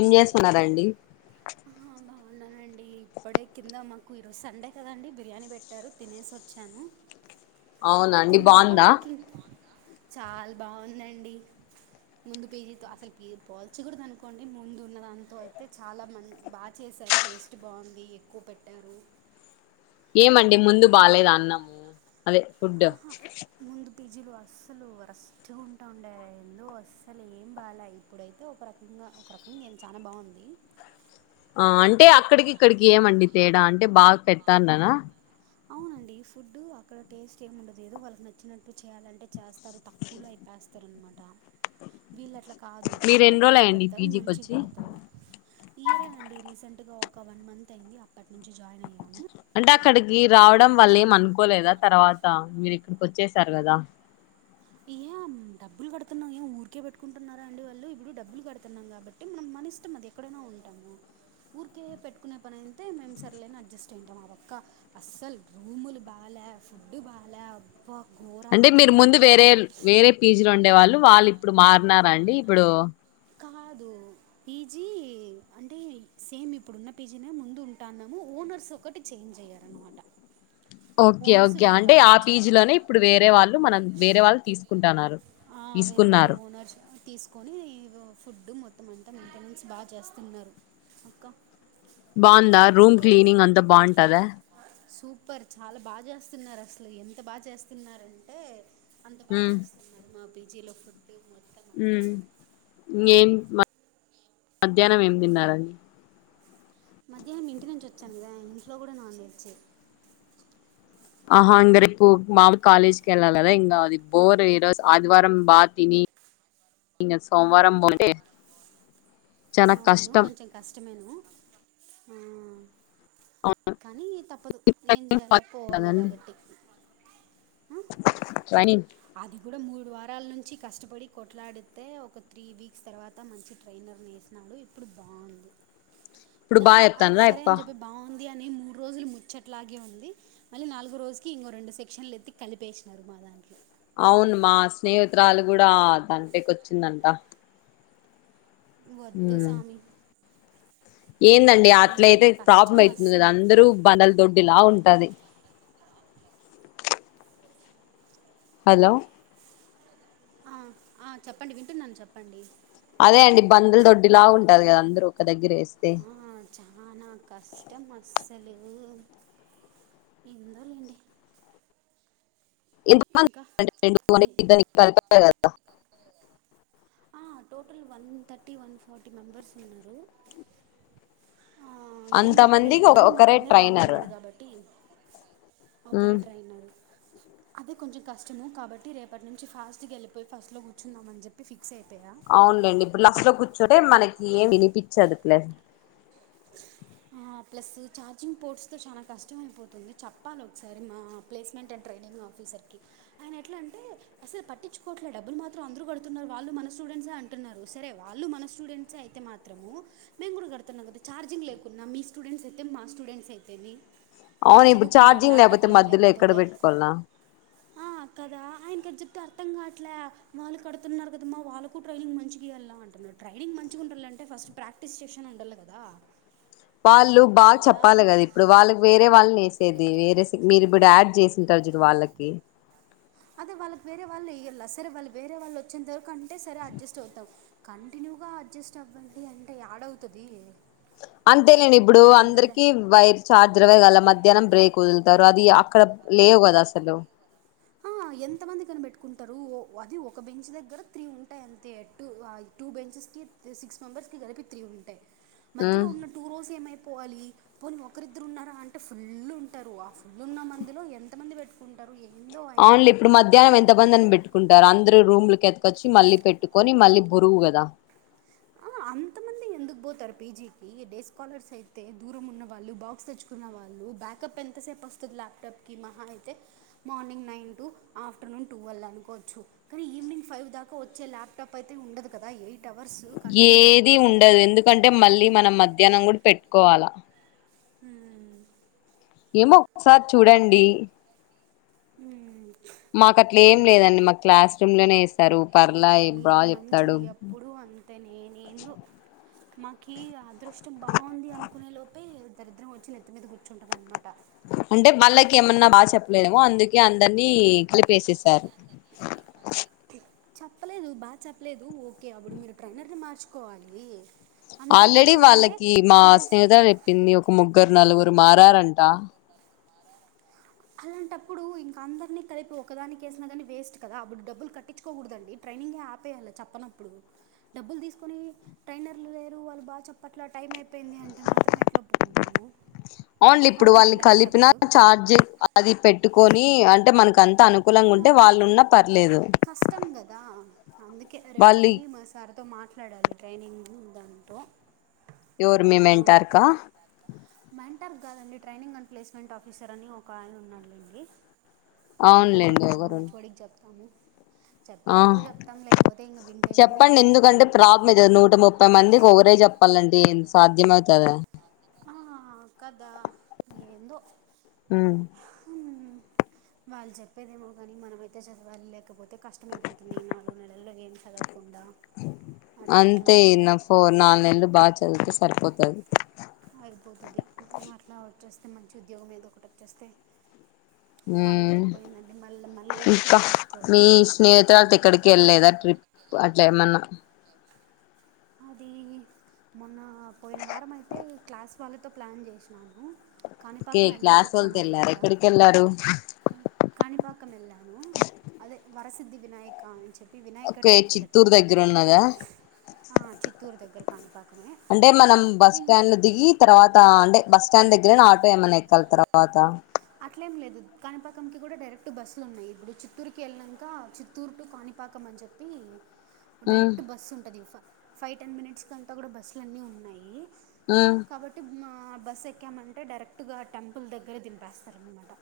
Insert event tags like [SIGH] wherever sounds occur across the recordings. ఏం చేస్తున్నారండి ఆ అవు [UNINTELLIGIBLE] ఉండనండి ఇప్పుడే కింద మాకు ఈరోజు సండే కదండి బిర్యానీ పెట్టారు తినేసొచ్చాను అవునా అండి తిన్నాక బాగుందా వాకింగ్ చాల్ బావుందండి ముందు పీ జీ తో అసలు పీ పోల్చకూడదు అనుకోండి ముందు ఉన్న దాంతో అయితే చాలా మన్ బా చేసారు టేస్ట్ బావుంది ఎక్కువ పెట్టారు ఏమండి ముందు బాలేదా అన్నము అదే ఫుడ్ ఆహా ముందు పీ జీ లో అస్సలు వరస్ట్ గుంటా ఉండే ఎందో అస్సలు ఏం బాలై ఇప్పుడైతే ఒక రకంగా ఒక రకంగా ఏం చానా బావుంది ఆ అంటే అక్కడికి ఇక్కడికి ఏం అండి తేడా అంటే బాగా పెడ్తాన్నారా అవునండి ఫుడ్డు అక్కడ టేస్ట్ ఏం ఉండదు ఏదో వాళ్ళకి నచ్చినట్టు చేయాలంటే చేస్తారు త కూలో అయిపేస్తారనమాట వీళ్ళు అట్ల కాదు మీరు ఎన్ని రోజులు కరెక్ట్గా అయ్యండి పెడతారు పీజీకి మంచిగా వచ్చి పెడతారు ఈ ఇయరే అండి రీసెంట్ గా ఒక వన్ మంత్ అయ్యింది అప్పటి నుంచి జాయిన్ అయ్యా అంటే అక్కడికి రావడం వల్ల ఏం అనుకోలేదా తర్వాత మీరు ఇక్కడికి వచ్చేసారు కదా ఇయాం డబ్బులు కడుతున్నాం ఏం ఊరికే పెట్టుకుంటున్నారా అండి వాళ్ళు ఇప్పుడు డబ్బులు కడుతున్నాం కాబ ట్టి మనం మన ఇష్టం అది ఎక్కడైనా ఉంటాము ఊరికే పెట్టుకునే పని అయితే మేం సరేలే అని అడ్జస్ట్ అయ్యుటాం ఆ ఒక్క అస్సలు రూములు బాలే ఫుడ్ బాలే అబ్బా అంటే ఘోరాతి మీరు ఘోరం ముందు వేరే వేరే పీ జీ లో ఉండే వాళ్ళు వాళ్ళు ఇప్పుడు మారినారా అండి ఇప్పుడు కాదు పీ జీ అంటే సేమ్ ఇప్పుడు ఉన్న పీ జీ నే ముందు ఉంటాన్నాము ఓనర్స్ క్కటి చేంజ్ అయ్యారు అనమాట ఓకే ఓకే అంటే ఆ పీ వచ్చారు జీ లోనే ఇప్పుడు వేరే వాళ్ళు మనం వేరే వాళ్ళు తీసుకుంటాన్నారు ఆ వేరే వాళ్ళు ఓనర్స్ తీస్ కొని ఓ ఫుడ్ మొత్తం అంతా మెయింటెనెన్స్ బా చేస్తున్నారు అక్క బావుందా రూమ్ క్లీనింగ్ అంతా బావుంటాదా సూపర్ చాలా బా చేస్తున్నారు అసలు ఎంత బా చేస్తున్నారంటే అంత బా ఉమ్. చేస్తున్నారు మా పీ జీ లో ఫుడ్డు మొ ఊ ఏం మ మధ్యానం ఏం తిన్నారండి మధ్యానం ఇంటి నుంచి వచ్చాను కదా ఇంట్లో కూడా నాన్ వెజ్జే ఆహా ఇంగ రేపు మామూ కాలేజ్ కి ఎళ్ళాలి కదా ఇంకా అది బోర్ ఈ రోజు ఆదివారం బా తిని ఇంగ సోమవారం పో [UNINTELLIGIBLE] అంటే అవును కొంచెం కష్టమేను ఆ కానీ తప్పదు ఏం చేయాల పోవాల కాబట్టి రాయనీ అది కూడా మూడు వారాల నుంచి కష్టపడి కొట్లాడితే ఒక త్రీ వీక్స్ తర్వా త మంచి ట్రైనర్ పి ఏసినాడు ఇప్పుడు బావుంది ఇప్పుడు దా బా ఆ అది చెప్తాన్రా సరే యప్ప అని చెప్పి బావుంది అని మూడు రోజులు ముచ్చట లాగే ఉంది మళ్ళీ నాలుగో రోజుకి ఇంగో రెండు సెక్షన్లు ఎత్తి కలిపేసినారు మా దాంట్లో అవును మా స్నేహితురాలు కూడా దంటేకి వచ్చిందంట వద్దు మ్ సామి ఏందండి అట్లయితే ప్రాబ్లమ్ కష్టం అవుతుంది కదా అస్సలు అందరూ బనల దొడ్డిలా ఉంటది హలో ఆ ఆ చెప్పండి వింటున్నాను చెప్పండి అదే అండి బందులు దొడ్డి లాగా ఉంటది కదా అందరు ఒక దగ్గర వేస్తే చాలా కష్టం అస్సలు ఎందో లేండి ఎ [INAUDIBLE] ఇంకా మీ ఆ టోటల్ వన్ తట్టి వన్ ఫార్టీ మెంబర్స్ ఉన్నారు ఆ ఏం అంత బాలేేదు మందికి కానీ మా ఒకరే ట్రైనర్ బాగానే ఉన్నాడు కాబట్టి ఒకరే ట్రైనరు అదే కొంచెం కష్టము కాబట్టి రేపటి నుంచి ఫాస్ట్గా వెళ్ళిపోయి ఫస్ట్లో కూర్చుందాం అని చెప్పి ఫిక్స్ అయిపోయా అవును లేండి ఇప్పుడు లాస్ట్లో కూర్చుంటే మనకి ఏం వినిపించదు ప్లస్ ఆ ప్లస్ ఛార్జింగ్ పోర్ట్స్తో చాలా కష్టం అయిపోతుంది చెప్పాలి ఒకసారి మా ప్లేస్మెంట్ అండ్ ట్రైనింగ్ ఆఫీసర్కి ఆయన ఎట్లా అంటే అసలు పట్టించుకోవట్లే డబ్బులు మాత్రం అందరు కడుతున్నారు వాళ్ళు మన స్టూడెంట్స్ ఏ అంటున్నారు సరే వాళ్ళు మన స్టూడెంట్స్ అయితే మాత్రం మాత్రము మేము కూడా కడుతున్నాం కదా ఛార్జింగ్ లేకున్నా మీ స్టూడెంట్స్ అయితే మా స్టూడెంట్స్ అయితే మీ ఎట్లా అవును ఇప్పుడు చదువుకుంటారు ఛార్జింగ్ లేకపోతే ల్యాప్టాప్లు ఏం మధ్యలో ఎక్కడ లేకపోతే పెట్టుకోవాలనా ఆ కదా ఆయన కద చెప్తే అర్థం కాట్లే వాళ్ళు కడుతున్నారు కదమ్మా వాళ్ళకు ట్రైనింగ్ మంచిగాయాల అంటున్నాడు ర్రైనింగ్ మంచిగా ఉండాలంటే ఫస్ట్ ప్రాక్టీస్ సెక్షన్ ఉండాలి కదా వాళ్ళు బాగా ఆ, చెప్పాలి కదా ఇప్పుడు వాళ్ళకి వేరే వాళ్ళు లేసేది వేరే రెసి మీరు ఇప్పుడు యాడ్ చేసింటారు చూడు వాళ్ళకి అదే వాళ్ళ వేరే వాళ్ళుయ్యాలలా సరే వాళ్ళు వేరే వాళ్ళు వచ్చేంత వరకు అంటే సరే అజస్ట్ అవుతాం కంటిన్యూగా అడ్జస్ట్ అవ్వండి అంటే యాడవుతది అంతే నేను ఇప్పుడు అందరికి వై ఛార్జర్ అవ్యగల మధ్యాహ్నం బ్రేక్ వదులుతారు అది అక్కడ లేవు కదా అసలు ఎంతమంది కనిపెట్టుకుంటారు ఓ అది ఒక బెంచ్ దగ్గర త్రీ ఉంటాయి అంతే ఎ టూ టూ బెంచెస్కి సిక్స్ మెంబెర్స్కి కలిపి త్రీ ఉంటాయి మధ్యలో ఉన్న టూ రోస్ ఏమైపోవాలి పోనీ ఒకరిద్దరు ఉన్నారా అంటే ఫుల్ ఉంటారు ఆ ఫుల్ ఉన్న మందిలో ఎంతమంది పెట్టుకుంటారు ఏందో ఆయన అవునులే ఇప్పుడు మధ్యాహ్నం ఎంత రేపు మంది అని పెట్టు కుంటారు అందరు రూమ్లు కి ఎతకొచ్చి మళ్ళీ పెట్టుకొని మళ్ళీ బురువు కదా ఆ అంతమంది ఎందుకు పోతారు పీజీకి డేసు స్కాలర్స్ అయితే దూరం ఉన్న వాళ్ళు బాక్స్ తెచ్చు కున్న వాళ్ళు బ్యాకప్ ఎంతసేపు వస్తుంది ల్యాప్టాప్కి మహా అయితే morning nine to afternoon twelve అనుకోవచ్చు కానీ ఈవినింగ్ ఫైవ్ దాకా వచ్చే ల్యాప్టాప్ అయితే ఉండదు కదా ఎయిట్ అవర్స్ కంటిన్యూగా ఏది ఉండదు ఎందుకంటే మళ్ళీ మనం మధ్యాహ్నం కూడా పెట్టుకోవాలా ఉమ్ ఏమో ఒక సారి చూడండి మ్మ్. మాకు అట్లా ఏం లేదండి మాకు క్లాస్ రూమ్ లోనే ఇస్తారు పర్లా బాగా చెప్తాడు నేను ఏందో మాకి అదృష్టం బాగుంది అనుకునే లోపే దరిద్రం వచ్చి నెత్తు మీద కూర్చుంటుంది అనమాట అంటే వాళ్ళకి ఏమన్నా బాగా చెప్పలేదేమో అందుకే అందరినీ కలిపేసేసారు చెప్పలేదు బాగా చెప్పలేదు ఓకే అప్పుడు మీరు ట్రైనర్ని మార్చుకోవాలి అంతేగాని ఆల్రెడీ లేదంటే వాళ్ళకి మా సిఎస్సి స్నేహత చెప్పింది ఒక ముగ్గురు నలుగురు మారారంట అలాంటప్పుడు ఇంక అందరినీ కలిపి ఒకదానికి వేసినా కాని వేస్ట్ కదా అప్పుడు డబ్బులు కట్టించుకోకూడదండి ట్రైనింగే ఆపేయాల చెప్పనప్పుడు డబ్బులు తీసుకొని ట్రైనర్లు లేరు వాళ్ళు బాగా చెప్పట్ల టైం అయిపోయింది అంటే మాత్రం ఎట్లా ఒప్పుకుంటాము ఓన్లీ హౌ ఇప్పుడు వి వాళ్ళని విల్ కలిపిన యాక్సెప్ట్ చార్జ్ అది పెట్టుకొని అంటే మనకు అంత అను ఆ కష్టం కదా అందుకే వాళ్ళు రేపోయి మ సార్ తో మాట్లాడాలి ట్రైనింగ్ దాంతో ఎవర్ మీ మెంటారు క మంటార్క్ కాదండి ట్రైనింగ్ అండ్ ప్లేస్మెంట్ ఆఫీసర్ అని ఒక ఆయన ఉన్నాడులేండి ఆయనకు పోయి అవునులేండి చెప్తాము ఎవరు హెఓం డికి చెప్తాము చెప్పే వరకు ఆ చెప్తాం లేకపోతే ఇంక వింటే విని పోతే పోని మీద నూట ముప్పై మందికి ఒకరే చెప్పాలంటే సాధ్యం అవుతదా ఆ కదా ఏందో హ హమ్ వాళ్ళు చెప్పేదేమో కానీ మనమయితే చదవాలి లేకపోతే కష్టమ అయిపోతుంది ఈ నాలుగు నెలల్లో ఏం చదవు కుండా అంతే నా ఫో నాలుగు నెలలు బాగా చదివితే సరిపోతది అ యిపోతది అట్లా వచ్చేస్తే మంచి ఉద్యోగం ఏదొ ఒకటి వచ్చేస్తే ఆడికి అయిపోయిందండి మళ్ళీ మళ్ళీ ఏదో ఇంకా ఒకటి మీ చూసుకోవచ్చు స్నేహితురలతో ఎక్కడికి వెళ్ళలేదా ట్రిప్ అట్లే ఏమన్నా అది మొన్న పోయిన వారం అయితే ఈ క్లాస్ వాళ్ళతో ప్లాన్ చేసినాను ఓకే కాణిపాకం వెళ్ళసి క్లాస్ వాళ్ళతో వెళ్ళారా వచ్చానామన్నమాట ఎక్కడికి వెళ్ళారు కాణిపాకం యల్లనూ అదే వరసిద్ధి వినయక్ కా ఆని చెప్పి వినాయక టెంపుల్ అది వున్నదా ఆ చిత్తూరు దగ్గర కానీపకం అంటే మనం బస్ మే ఇ స్టాండ్ దిగి తర్వాత అంటే బస్ స్టాండ్ దగ్గరైనా ఆటో ఏమైన్నా ఎక్కాల తర్వాత అట్లేం లేదు కాణపకంకి కూడా డైరెక్ట్ బస్సులు ఉన్నాయి ఇప్పుడు చిత్తూరుకి వెళ్ళాక చి టూర్ టు కాణిపాకం అని చెప్పి మ్మ్ డైరెక్ట్ బస్ ఉంటుంది ఫైవ్ టెన్ మినిట్స్ కంతా కూడా బస్సులున్నీ ఉన్నాయి ఉ కాబట్టి మా బస్సు ఎక్కామంటే డైరెక్టుగా టెంపుల్ దగ్గరే దింపేస్తాము అనమాట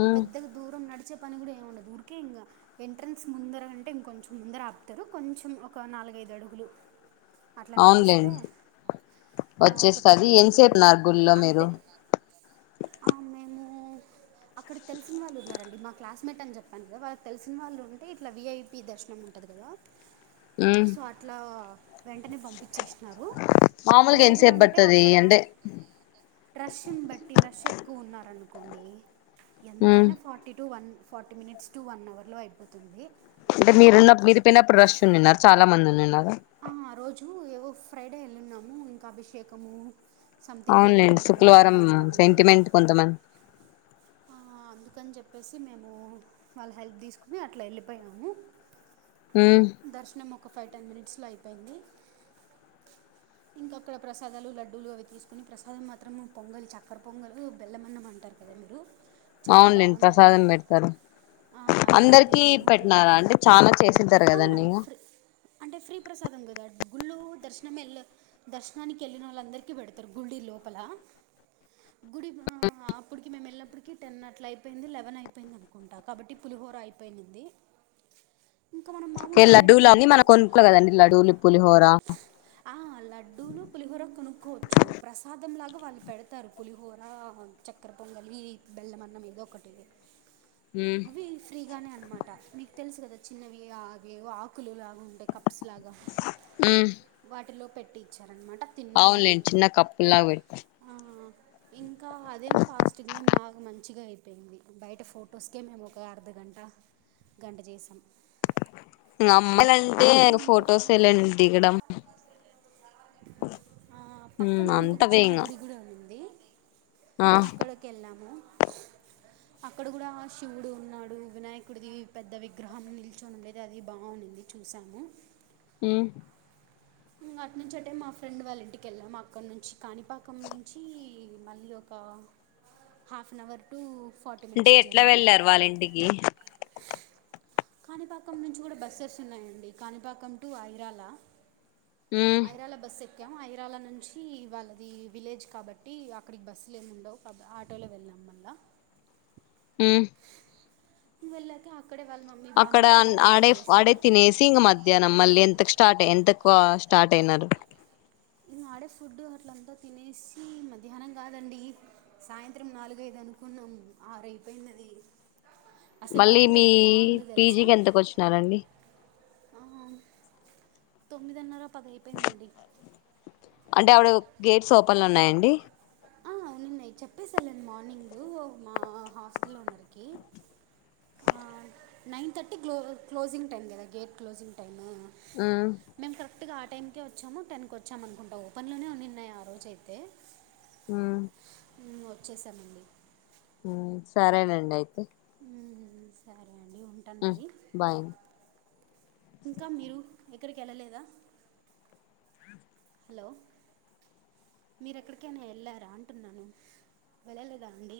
మ్మ్ పెద్దగా దూరం నడిచే పని కూడా ఏమి ఉండదు ఊరికే ఇంకా ఎంట్రన్స్ ముందర అంటే ఇంకొంచెం ముందర ఆపుతారు కొంచెం ఒక నాలుగైదు అడుగులు అట్లా నడిస్తే అవునులేండి ఆ ఒక వచ్చేస్తది టర్నింగ్ ఎంతసేపు అట్లాగని ఉన్నారు గుళ్లో మీరు అంతే ఆ మేము అక్కడ తెలిసిన వాళ్ళు ఉన్నారండి మా క్లాస్మేట్ అని చెప్పాను కదా వాళ్ళ తెలిసిన వాళ్ళు ఉంటే ఇట్ల విఐపీ దర్శనం అది కదా సో అట్లా వెంటనే పంపించేసినారు మామూలుగా లేదు ఎంతసేపు అంటే పడుతది అక్కడ అంటే రష్ ని బట్టి రష్ ఎక్కువ ఉన్నారనుకోండి ఎంతైనా forty to one forty minutes to one hour లో అయిపోతుంది అంటే మీరున్న మీరు పోయినప్పుడు రష్ ఉన్నినరా చాలా మంది ఉనిన్నారా ఆ ఆ రోజు ఏవో ఫ్రైడే వెళ్ళున్నాము ఇంకా అభిషేకము సంథింగ్ వేరేవో అవునులేండి జరుగుతాయి శుక్రవారం అంటంటే సెంటిమెంట్ కొంతమంది ఆ అందుకని చెప్పేసి మేము వాళ్ళ హెల్ప్ తీసుకుని అట్లా వెళ్ళిపోయినాము ఉ దర్శనం ఒక ఫైవ్ టెన్ మినిట్స్ లో అయిపోయింది ఇంకా అక్కడ ప్రసాదాలు లడ్డూలు అవి తీసుకుని ప్రసాదం మాత్రం పొంగలి చక్కర పొంగలు బెల్లమన్నం అంటారు రెండు అవునులెండి ప్రసాదం పెడతారు అది బాగా అందరికి తిన్నాను పు- పెట్టినారా అండి చానా చేసింటారు ఆ, కదండి ఫ్రీ అంటే ఫ్రీ ప్రసాదం కదా గుళ్ళు దర్శనం వెళ్ దర్శనానికి వెళ్ళిన్నోళ్ల అందరికి పెడతారు గుడి లోపల గుడి హ ఇప్పుడుకి మేము వెళ్ళేప్పటికి టెన్ అట్లా అయిపొయింది లెవెన్ అయిపొయింది అనుకుంట కాబ్బటి పులిహోర అయిపొయింది [INAUDIBLE] ఏ లడూలు అని మన కొనుక్కు కదండి లడ్డూలు పూలిహోరా [INAUDIBLE] ఆ లడ్డూలు పులిహోర కొనుక్కోవచ్చు ప్రసాదంలాగా వాళ్ళు పెడతారు పులిహోర చక్కర పొంగలి, బెల్లమన్నం ఏదో ఒకటి మ్మ్ అవి ఫ్రీగానే అనమాట మీకు తెలుసు కదా చిన్నవి అవి ఎవో ఆకులు లాగా ఉండే కప్స్ లాగా ఉ వాటిలో పెట్టి ఇచ్చారనమాట తిన్నాము అవునులేండి చిన్న కప్పుల్లాగా పెడతారు ఆ ఇంకా అదేం పాస్టింగ్ ఏం బాగా మంచిగా అయిపోయింది బయట ఫొటోస్ అందుకే మేము ఒక అర్ధగంట గంట చేసాం ఇంకా అమ్మాలంటే పక్కన ఇంగ ఫోటో ఇంకొక ఆ పక్కన మ్మ్ ఇంకొక అంతవే చిన్న ఇంగ గుడి కు గుడి కూడ ఉంది ఆ అక్కడికి వెళ్ళాము అక్కడ కూడా శివుడు ఉన్నాడు వినాయకుడిది పెద్ద విగ్రహం నిల్చొని ఉండేది అది బాగుంది చూసాము ఉ ఇంగ అటు నుంచి అటే మా ఫ్రెండ్ వాళ్ళ ఇంటికి వెళ్ళాం అక్కడి నుంచి కాణిపాకం నుంచి మళ్ళీ ఒక కా half an hour to forty అంటే మినిట్స్ ఎట్లా జర్నీ వెళ్లారు వాళ్ ఇంటికి కాణిపాకం నుంచి కూడా బస్సెస్ ఉన్నాయండి కాణిపాకం టు ఐరాల మ్మ్ ఐరాల బస్సు ఎక్కాము ఐరాల నుంచి వాళ్ళది విలేజ్ కాబట్టి అక్కడికి బస్సులు ఏమి ఉండవు పబ్ ఆటోలో వెళ్ళాం మళ్ళా ఉ వెళ్ళాక అక్కడే వాళ్ళ మమ్మీ బాగా మంచిగా అక్కడన్ వంటలు ఆడే ఆడే చేసింది తినేసి ఇంగ మధ్ మధ్యాహ్నం మళ్ళీ ఎంతకు స్టార్ట్ ఎంతకు స్టార్ట్ అయినారు ఇంకా ఆడే ఫుడ్ అట్లా అంతా తినేసి మధ్యాహ్నం కాదండి సాయంత్రం నాలుగైదు అనుకున్నాం ఆరయిపోయినది అసలు మళ్ళీ వల్లూరు మీ ఎంత బాగుందో తెలుసా పీజీకి ఎంతకు వచ్చినారండి ఆ తొమ్మిదిన్నర పదయిపోయిందండి అంటే ఆడు గేట్స్ ఓపన్లు ఉన్నాయండి ఆ నిన్న చెప్పేసనండి మార్నింగ్ మా హాస్టల్లో ఉన్నలకి నైన్ థర్టీ క్లో క్లోసింగ్ టైమ్ కదా గేట్ క్లోసింగ్ టైమ్ ఆ మేము కరెక్ట్గా ఆ టైం కే వచ్చాము టెన్ కి వచ్చాము అనుకుంటాం ఓపెన్లోనే ఉన్నిన్నాయి ఆ రోజు అయితే మ్మ్ ఇంగ వచ్చేసామండి మ్మ్ సరేనండి అయితే మ్మ్ సరే అండి ఉంటాను హ్మ్ మరి బాయ్ ఇంకా మీరు ఎక్కడికి వెళ్ళలేదా హలో మీరెక్కడికైనా వెళ్ళారా అంటున్నాను వెళ్ళలేదా అండి